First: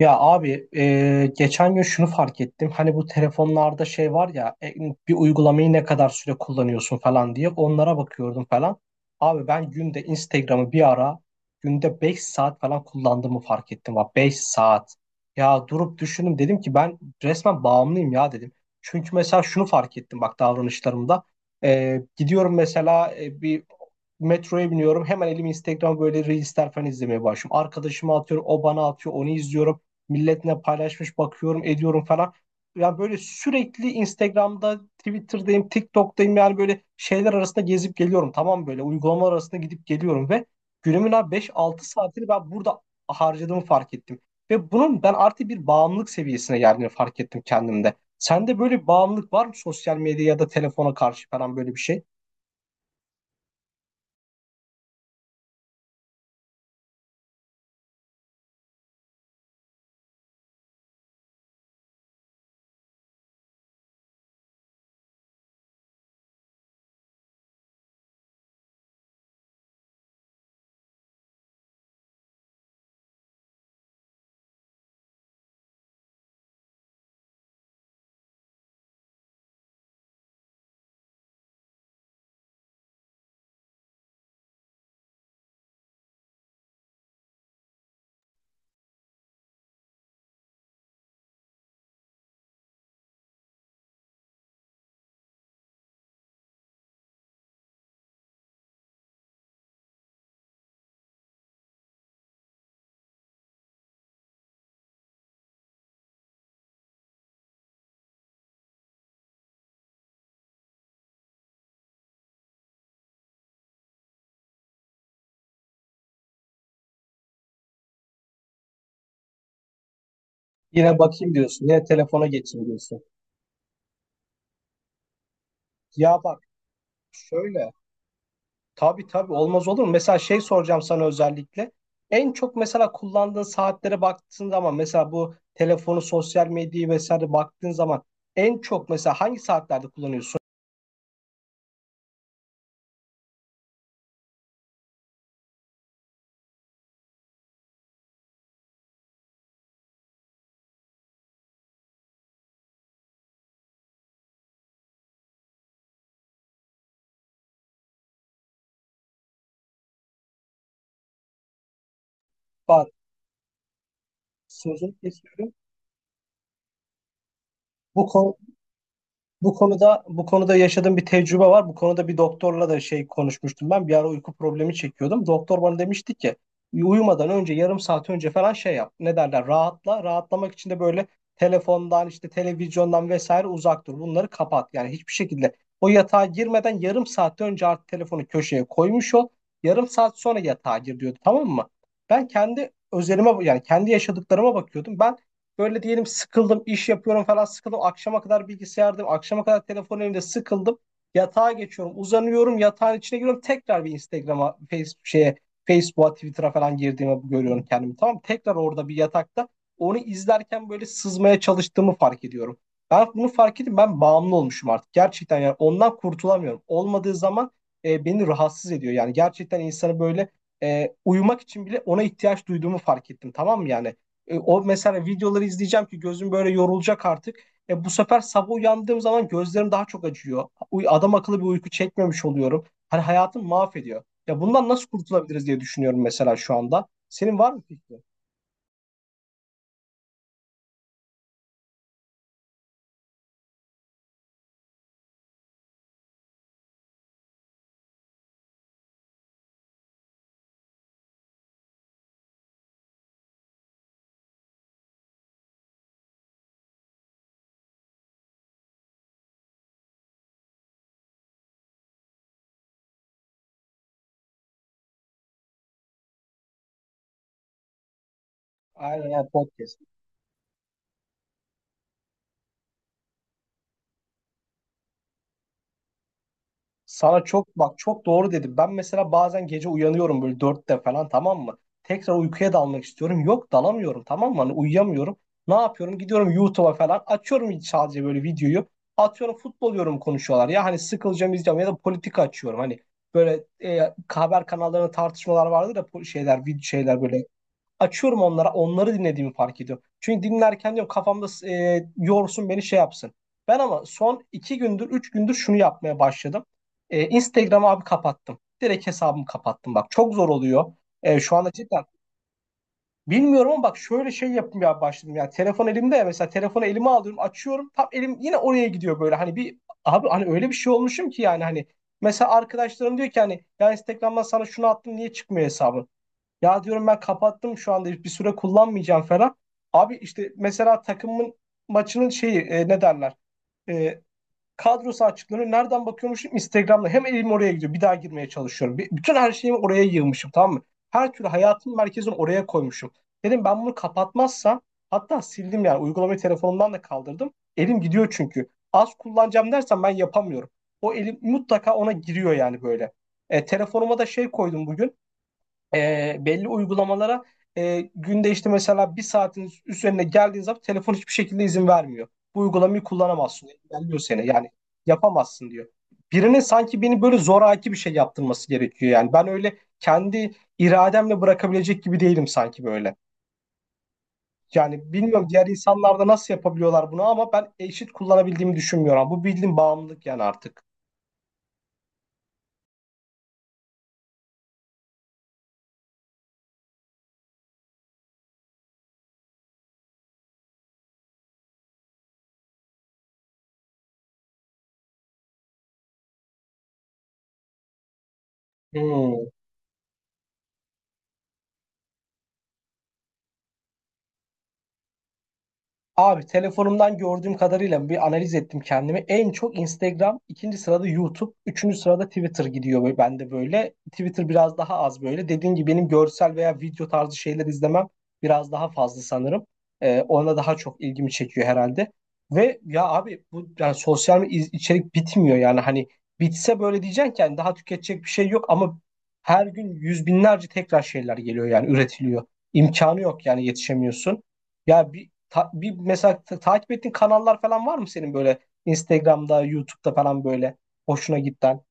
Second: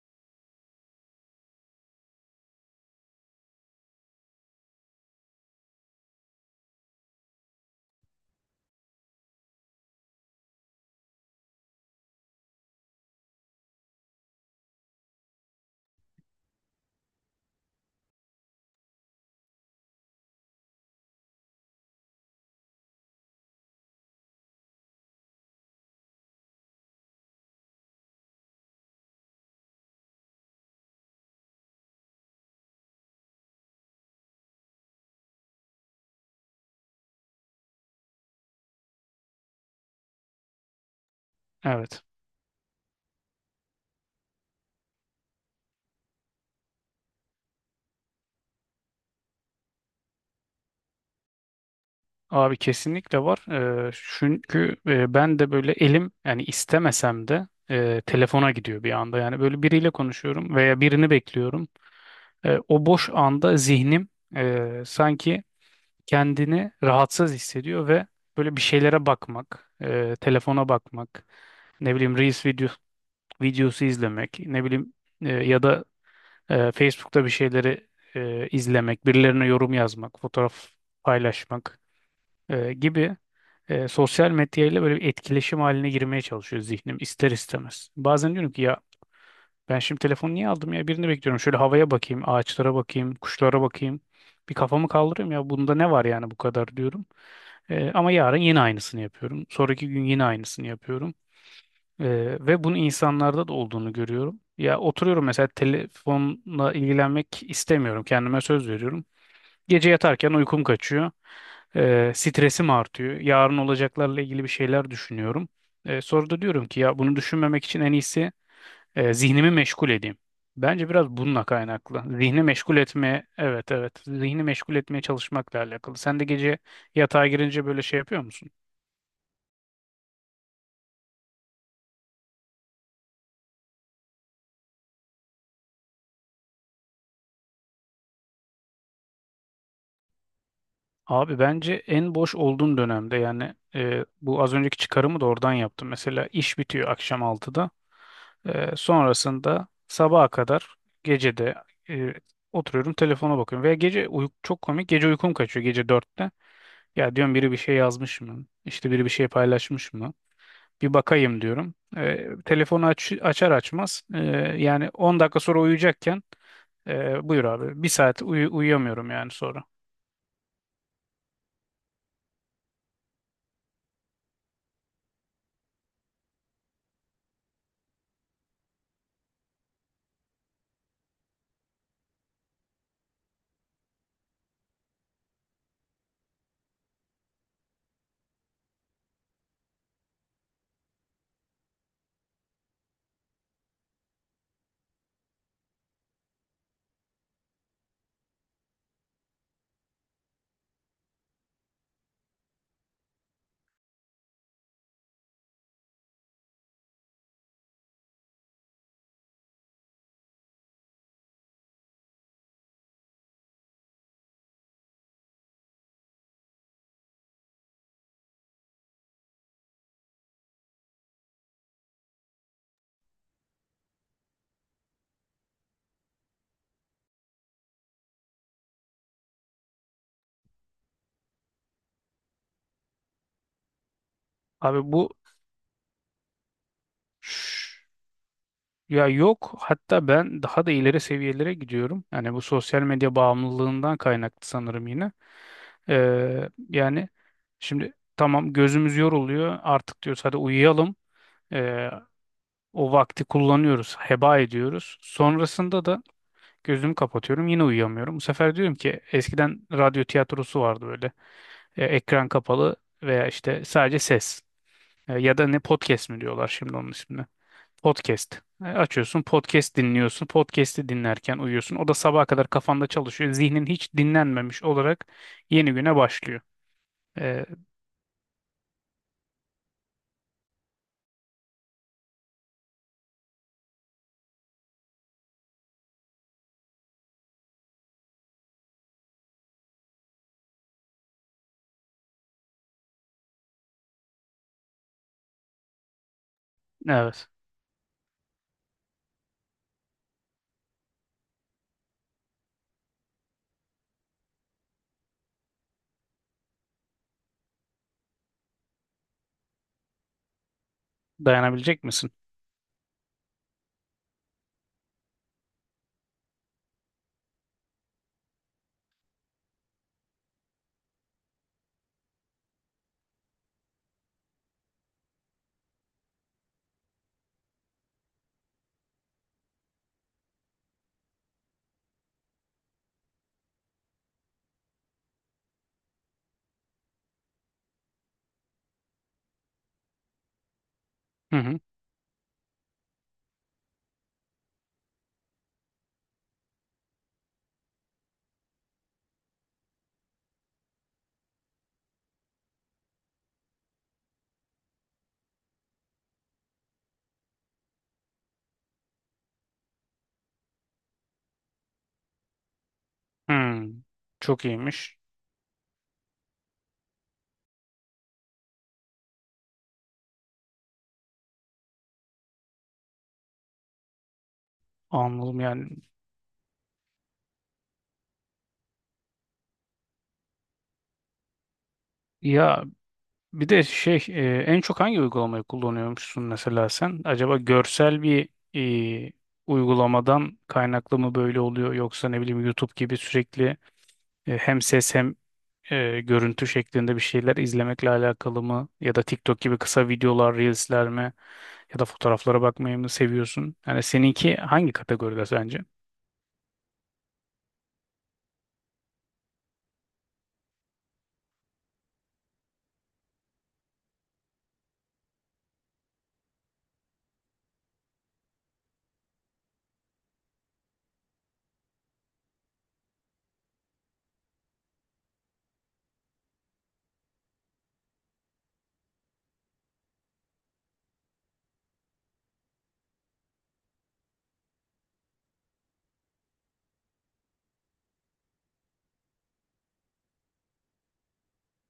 Ya abi geçen gün şunu fark ettim. Hani bu telefonlarda şey var ya bir uygulamayı ne kadar süre kullanıyorsun falan diye onlara bakıyordum falan. Abi ben günde Instagram'ı bir ara günde 5 saat falan kullandığımı fark ettim. Bak, 5 saat. Ya durup düşündüm, dedim ki ben resmen bağımlıyım ya dedim. Çünkü mesela şunu fark ettim, bak, davranışlarımda. Gidiyorum mesela bir metroya biniyorum, hemen elimi Instagram, böyle reelsler falan izlemeye başlıyorum. Arkadaşıma atıyorum, o bana atıyor, onu izliyorum, milletle paylaşmış, bakıyorum, ediyorum falan. Yani böyle sürekli Instagram'da, Twitter'dayım, TikTok'tayım, yani böyle şeyler arasında gezip geliyorum. Tamam, böyle uygulamalar arasında gidip geliyorum ve günümün abi 5-6 Evet. saatini ben burada harcadığımı fark ettim. Ve bunun ben artık bir bağımlılık seviyesine geldiğini fark ettim kendimde. Sende böyle bir bağımlılık var mı, sosyal medya ya da telefona karşı falan, böyle bir şey? Abi kesinlikle var. Ee, Çünkü ben de böyle elim yani istemesem de telefona gidiyor bir anda. Yani böyle biriyle konuşuyorum veya birini bekliyorum. O boş anda zihnim sanki kendini rahatsız hissediyor ve böyle bir şeylere bakmak, telefona bakmak, ne bileyim Reels video, videosu izlemek, ne bileyim ya da Facebook'ta bir şeyleri izlemek, birilerine yorum yazmak, fotoğraf paylaşmak. Gibi sosyal medyayla böyle bir etkileşim haline girmeye çalışıyor zihnim ister istemez. Bazen diyorum ki ya ben şimdi telefonu niye aldım ya birini bekliyorum. Şöyle havaya bakayım, ağaçlara bakayım, kuşlara bakayım. Bir kafamı kaldırayım ya bunda ne var yani bu kadar diyorum. Ama yarın yine aynısını yapıyorum. Sonraki gün yine aynısını yapıyorum. E, Ve bunu insanlarda da olduğunu görüyorum. Ya oturuyorum mesela telefonla ilgilenmek istemiyorum. Kendime söz veriyorum. Gece yatarken uykum kaçıyor. Stresim artıyor. Yarın olacaklarla ilgili bir şeyler düşünüyorum. Sonra da diyorum ki ya bunu düşünmemek için en iyisi zihnimi meşgul edeyim. Bence Yine biraz bakayım bununla diyorsun. Yine kaynaklı. telefona Zihni geçeyim meşgul diyorsun. etmeye, evet evet, zihni meşgul etmeye çalışmakla alakalı. Sen Ya de bak, gece yatağa girince şöyle... böyle şey yapıyor musun? Tabii tabii, olmaz olur mu? Mesela şey soracağım sana özellikle. En çok mesela kullandığın saatlere baktığın zaman, mesela bu telefonu, sosyal medyayı vesaire baktığın zaman, en çok mesela hangi saatlerde kullanıyorsun? Abi bence en boş olduğum dönemde yani bu az önceki çıkarımı da oradan yaptım. Mesela iş bitiyor akşam 6'da. Sonrasında sabaha kadar gecede e, oturuyorum telefona bakıyorum. Veya gece çok komik gece uykum kaçıyor gece 4'te. Ya diyorum biri bir şey yazmış mı? İşte biri bir şey paylaşmış mı? Bir bakayım diyorum. Telefonu Bak, aç, açar açmaz yani sözünü 10 dakika kesiyorum. sonra uyuyacakken buyur abi bir Bu saat konu uyuyamıyorum yani Bu sonra. konuda bu konuda yaşadığım bir tecrübe var. Bu konuda bir doktorla da şey konuşmuştum ben. Bir ara uyku problemi çekiyordum. Doktor bana demişti ki uyumadan önce yarım saat önce falan şey yap. Ne derler? Rahatla. Rahatlamak için de böyle telefondan, işte televizyondan vesaire uzak dur. Bunları kapat. Yani hiçbir şekilde o yatağa girmeden yarım saat önce artık telefonu köşeye koymuş ol. Yarım saat sonra yatağa gir, diyordu. Tamam mı? Ben kendi özelime yani kendi yaşadıklarıma bakıyordum. Böyle diyelim, sıkıldım, iş yapıyorum falan, sıkıldım. Akşama kadar bilgisayardayım, akşama kadar telefon elimde, sıkıldım. Yatağa geçiyorum, uzanıyorum, yatağın içine giriyorum. Tekrar bir Instagram'a, Facebook şeye, Facebook'a, Twitter'a falan girdiğimi görüyorum kendimi. Tamam mı? Tekrar orada bir yatakta onu izlerken böyle sızmaya çalıştığımı fark ediyorum. Ben bunu fark ettim. Ben bağımlı olmuşum artık. Gerçekten, yani ondan kurtulamıyorum. Olmadığı zaman beni rahatsız ediyor. Yani gerçekten insanı böyle uyumak için bile ona ihtiyaç duyduğumu fark ettim. Tamam mı yani? O mesela videoları izleyeceğim ki gözüm böyle yorulacak artık. Bu sefer sabah uyandığım zaman gözlerim daha çok acıyor. Adam akıllı bir uyku çekmemiş oluyorum. Hani hayatım mahvediyor. Ya bundan Abi nasıl bu kurtulabiliriz diye düşünüyorum mesela şu anda. Senin var mı şş, fikrin? ya yok hatta ben daha da ileri seviyelere gidiyorum. Yani bu sosyal medya bağımlılığından kaynaklı sanırım yine. Yani şimdi tamam gözümüz yoruluyor artık diyoruz hadi uyuyalım. Ee, O vakti kullanıyoruz, heba ediyoruz. Sonrasında da gözümü kapatıyorum yine uyuyamıyorum. Bu sefer diyorum ki eskiden radyo tiyatrosu vardı böyle. Ekran kapalı veya işte sadece ses. Ya da ne podcast mi diyorlar şimdi onun ismini. Podcast. Aynen Açıyorsun aynen, podcast podcast. dinliyorsun. Podcast'i dinlerken uyuyorsun. O da sabaha kadar kafanda çalışıyor. Zihnin hiç dinlenmemiş olarak yeni güne başlıyor. Sana Ee, çok, bak, çok doğru dedim. Ben mesela bazen gece uyanıyorum böyle 4'te falan, tamam mı? Tekrar uykuya dalmak istiyorum. Yok, dalamıyorum, tamam mı? Hani uyuyamıyorum. Ne yapıyorum? Gidiyorum YouTube'a falan. Açıyorum sadece böyle videoyu. Atıyorum, futbol diyorum, konuşuyorlar. Ya hani sıkılacağım, izleyeceğim, ya da politika açıyorum. Hani böyle haber kanallarında tartışmalar vardır da, şeyler, video şeyler böyle. evet. Açıyorum onlara, onları dinlediğimi fark ediyorum. Çünkü dinlerken diyorum kafamda yorsun beni, şey yapsın. Ben ama son 2 gündür, 3 gündür şunu yapmaya başladım. Instagram'ı abi kapattım. Direkt hesabımı kapattım. Bak, çok zor oluyor. Şu anda cidden Dayanabilecek misin? bilmiyorum, ama bak, şöyle şey yapmaya başladım. Yani telefon elimde, ya mesela telefonu elime alıyorum, açıyorum. Tam elim yine oraya gidiyor böyle. Hani bir, abi, hani öyle bir şey olmuşum ki, yani hani... Mesela arkadaşlarım diyor ki, hani ya Instagram'dan sana şunu attım, niye çıkmıyor hesabın? Ya diyorum ben kapattım, şu anda bir süre kullanmayacağım falan. Abi işte mesela takımın maçının şeyi, ne derler? E, kadrosu açıklanıyor. Nereden bakıyormuşum? Instagram'da. Hem elim oraya gidiyor. Bir daha girmeye çalışıyorum. Bütün her şeyimi oraya yığmışım, tamam mı? Her türlü Hı hı. hayatımın merkezini oraya koymuşum. Dedim ben bunu kapatmazsam, hatta sildim yani. Uygulamayı telefonumdan da kaldırdım. Elim gidiyor çünkü. Az kullanacağım dersen ben yapamıyorum. O elim mutlaka ona giriyor yani böyle. Telefonuma da şey koydum bugün, belli uygulamalara, günde işte mesela bir saatin üzerine geldiğin zaman telefon hiçbir şekilde izin vermiyor. Bu uygulamayı kullanamazsın, diyor. Hmm. Engelliyor seni. Çok Yani iyiymiş. yapamazsın, diyor. Birine sanki beni böyle zoraki bir şey yaptırması gerekiyor yani. Ben öyle kendi irademle bırakabilecek gibi değilim sanki böyle. Yani bilmiyorum, Anladım diğer yani. insanlar da nasıl yapabiliyorlar bunu, ama ben eşit kullanabildiğimi düşünmüyorum. Bu bildiğin bağımlılık yani artık. Ya bir de şey en çok hangi uygulamayı kullanıyormuşsun mesela sen? Acaba görsel bir e, uygulamadan kaynaklı mı böyle oluyor yoksa ne bileyim YouTube gibi sürekli hem ses hem görüntü şeklinde bir şeyler izlemekle alakalı mı? Ya da Hmm. TikTok gibi kısa videolar, reelsler mi? Ya da fotoğraflara bakmayı mı seviyorsun? Yani seninki hangi kategoride sence? Abi telefonumdan gördüğüm kadarıyla bir analiz ettim kendimi. En çok Instagram, ikinci sırada YouTube, üçüncü sırada Twitter gidiyor böyle bende, böyle. Twitter biraz daha az böyle. Dediğim gibi benim görsel veya video tarzı şeyler izlemem biraz daha fazla sanırım. Ona daha çok ilgimi çekiyor herhalde. Ve ya abi bu, yani sosyal medya, içerik bitmiyor yani, hani bitse böyle diyeceksin ki hani daha tüketecek bir şey yok, ama her gün yüz binlerce tekrar şeyler geliyor yani, üretiliyor. İmkanı yok yani, yetişemiyorsun. Ya bir mesela takip ettiğin kanallar falan var mı senin böyle Instagram'da, YouTube'da falan böyle hoşuna giden?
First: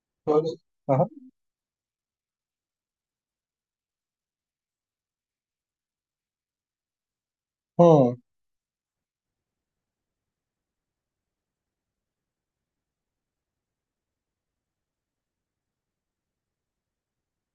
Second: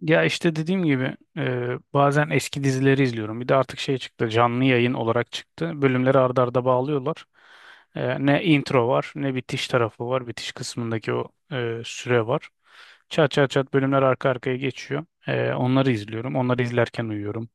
Ya Böyle. işte dediğim Aha. gibi bazen eski dizileri izliyorum. Bir de artık şey çıktı canlı yayın olarak çıktı. Bölümleri arda arda bağlıyorlar. Hı, Ne intro var ne bitiş tarafı var. Bitiş kısmındaki o süre var. Çat çat çat bölümler arka arkaya geçiyor. Onları izliyorum. Onları izlerken uyuyorum.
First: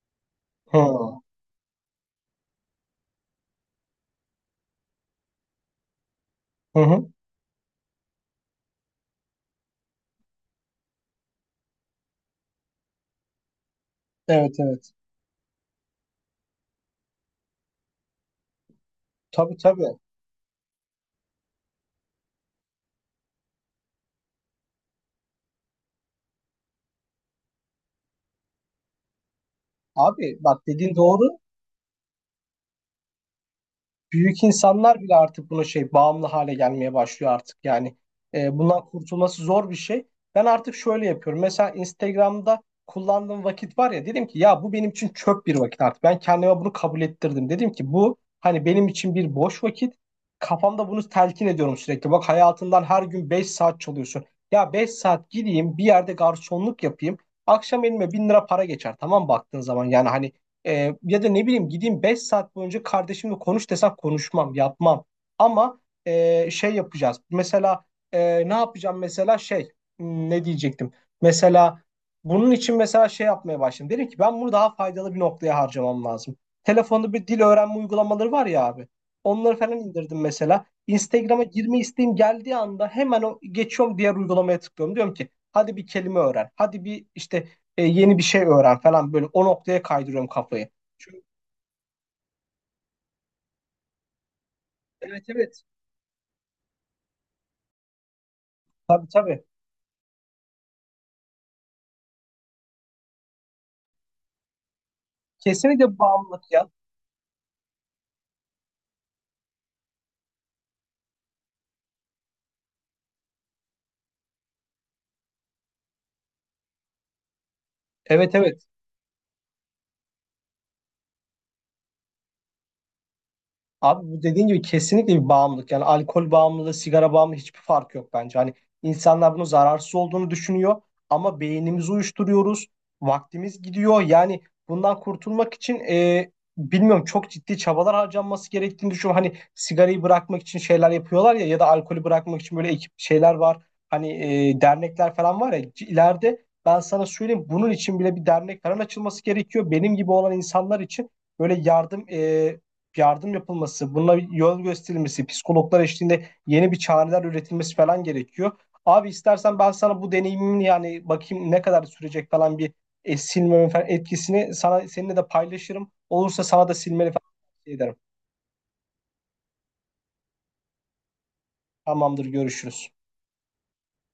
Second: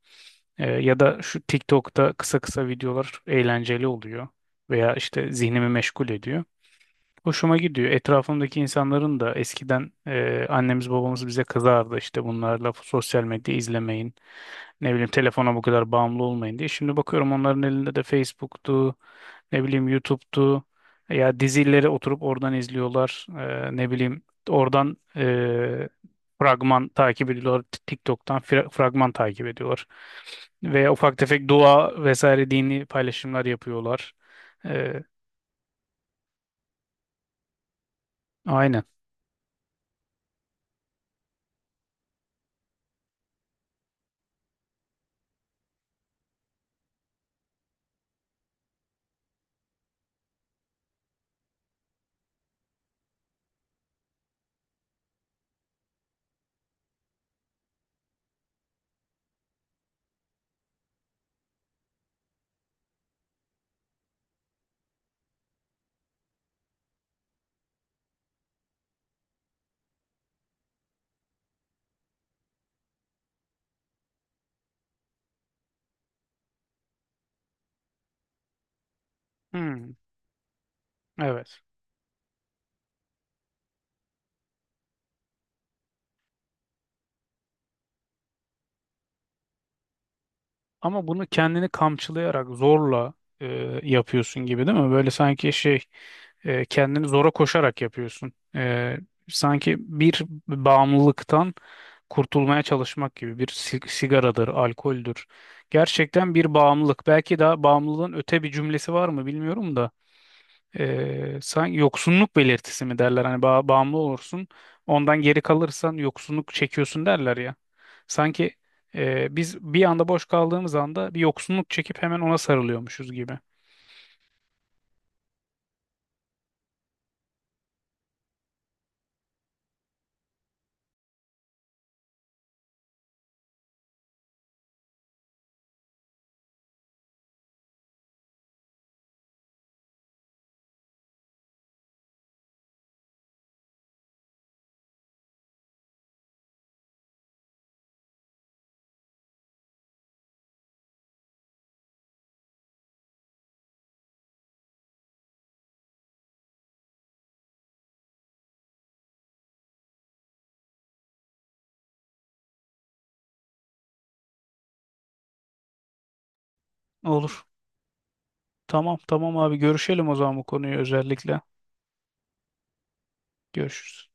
Hı, Ya da şu TikTok'ta kısa kısa videolar eğlenceli oluyor. Veya işte zihnimi meşgul ediyor. hı, hı. Hoşuma gidiyor. Etrafımdaki insanların da eskiden annemiz babamız bize kızardı işte bunlarla sosyal medya izlemeyin. Evet Ne evet. bileyim telefona bu kadar bağımlı olmayın diye. Şimdi bakıyorum onların elinde de Facebook'tu, Tabii ne bileyim tabii. YouTube'tu. Ya dizileri oturup oradan izliyorlar. Ne bileyim oradan fragman takip ediyorlar. TikTok'tan fragman takip ediyorlar. Abi bak, Ve dediğin ufak doğru. tefek dua vesaire dini paylaşımlar yapıyorlar. Büyük insanlar E, bile artık buna şey, bağımlı hale gelmeye başlıyor artık yani. E, aynen. bundan kurtulması zor bir şey. Ben artık şöyle yapıyorum. Mesela Instagram'da kullandığım vakit var ya, dedim ki ya bu benim için çöp bir vakit artık. Ben kendime bunu kabul ettirdim. Dedim ki bu hani benim için bir boş vakit. Kafamda bunu telkin ediyorum sürekli. Bak, hayatından her gün 5 saat çalıyorsun. Ya 5 saat gideyim bir yerde garsonluk yapayım. Akşam elime 1.000 lira para geçer. Tamam, baktığın zaman, yani hani ya da ne bileyim gideyim 5 saat boyunca kardeşimle konuş desem konuşmam, yapmam. Ama şey yapacağız. Mesela ne yapacağım, mesela şey, ne diyecektim? Mesela bunun için mesela şey yapmaya başladım. Dedim ki ben bunu daha faydalı bir noktaya harcamam lazım. Telefonda bir dil öğrenme uygulamaları var ya abi. Onları falan Hmm, indirdim mesela. Instagram'a evet. girme isteğim geldiği anda hemen o, geçiyorum diğer uygulamaya, tıklıyorum. Diyorum ki hadi bir kelime öğren. Hadi bir, işte yeni bir şey öğren falan, böyle o noktaya kaydırıyorum kafayı. Ama Çünkü bunu kendini kamçılayarak zorla e, yapıyorsun gibi değil mi? Böyle Evet sanki evet. şey kendini zora koşarak yapıyorsun. Tabii tabii. Sanki bir bağımlılıktan kurtulmaya çalışmak gibi bir sigaradır, alkoldür. Kesinlikle Gerçekten bağımlılık bir ya. bağımlılık. Belki daha bağımlılığın öte bir cümlesi var mı bilmiyorum da. Sanki yoksunluk belirtisi mi derler hani bağımlı olursun ondan geri kalırsan yoksunluk çekiyorsun derler ya Evet sanki evet. Biz bir anda boş kaldığımız anda bir yoksunluk çekip hemen ona sarılıyormuşuz gibi. Abi bu dediğin gibi kesinlikle bir bağımlılık. Yani alkol bağımlılığı, sigara bağımlılığı, hiçbir fark yok bence. Hani insanlar bunun zararsız olduğunu düşünüyor, ama beynimizi uyuşturuyoruz. Vaktimiz gidiyor. Yani bundan kurtulmak için bilmiyorum, çok ciddi çabalar harcanması gerektiğini düşünüyorum. Hani sigarayı bırakmak için şeyler yapıyorlar ya, ya da alkolü bırakmak için böyle ekip şeyler var. Hani dernekler falan var ya, ileride ben sana söyleyeyim, bunun için bile bir dernek falan açılması gerekiyor. Benim gibi olan insanlar için böyle yardım, yardım yapılması, buna bir yol gösterilmesi, psikologlar eşliğinde yeni bir çareler üretilmesi falan gerekiyor. Abi istersen ben sana bu deneyimin, yani bakayım ne kadar sürecek falan, bir silmemin falan etkisini sana, seninle de paylaşırım. Olursa sana da silmeni falan Olur. tavsiye ederim. Tamam tamam abi görüşelim o zaman bu konuyu özellikle. Tamamdır, görüşürüz. Görüşürüz.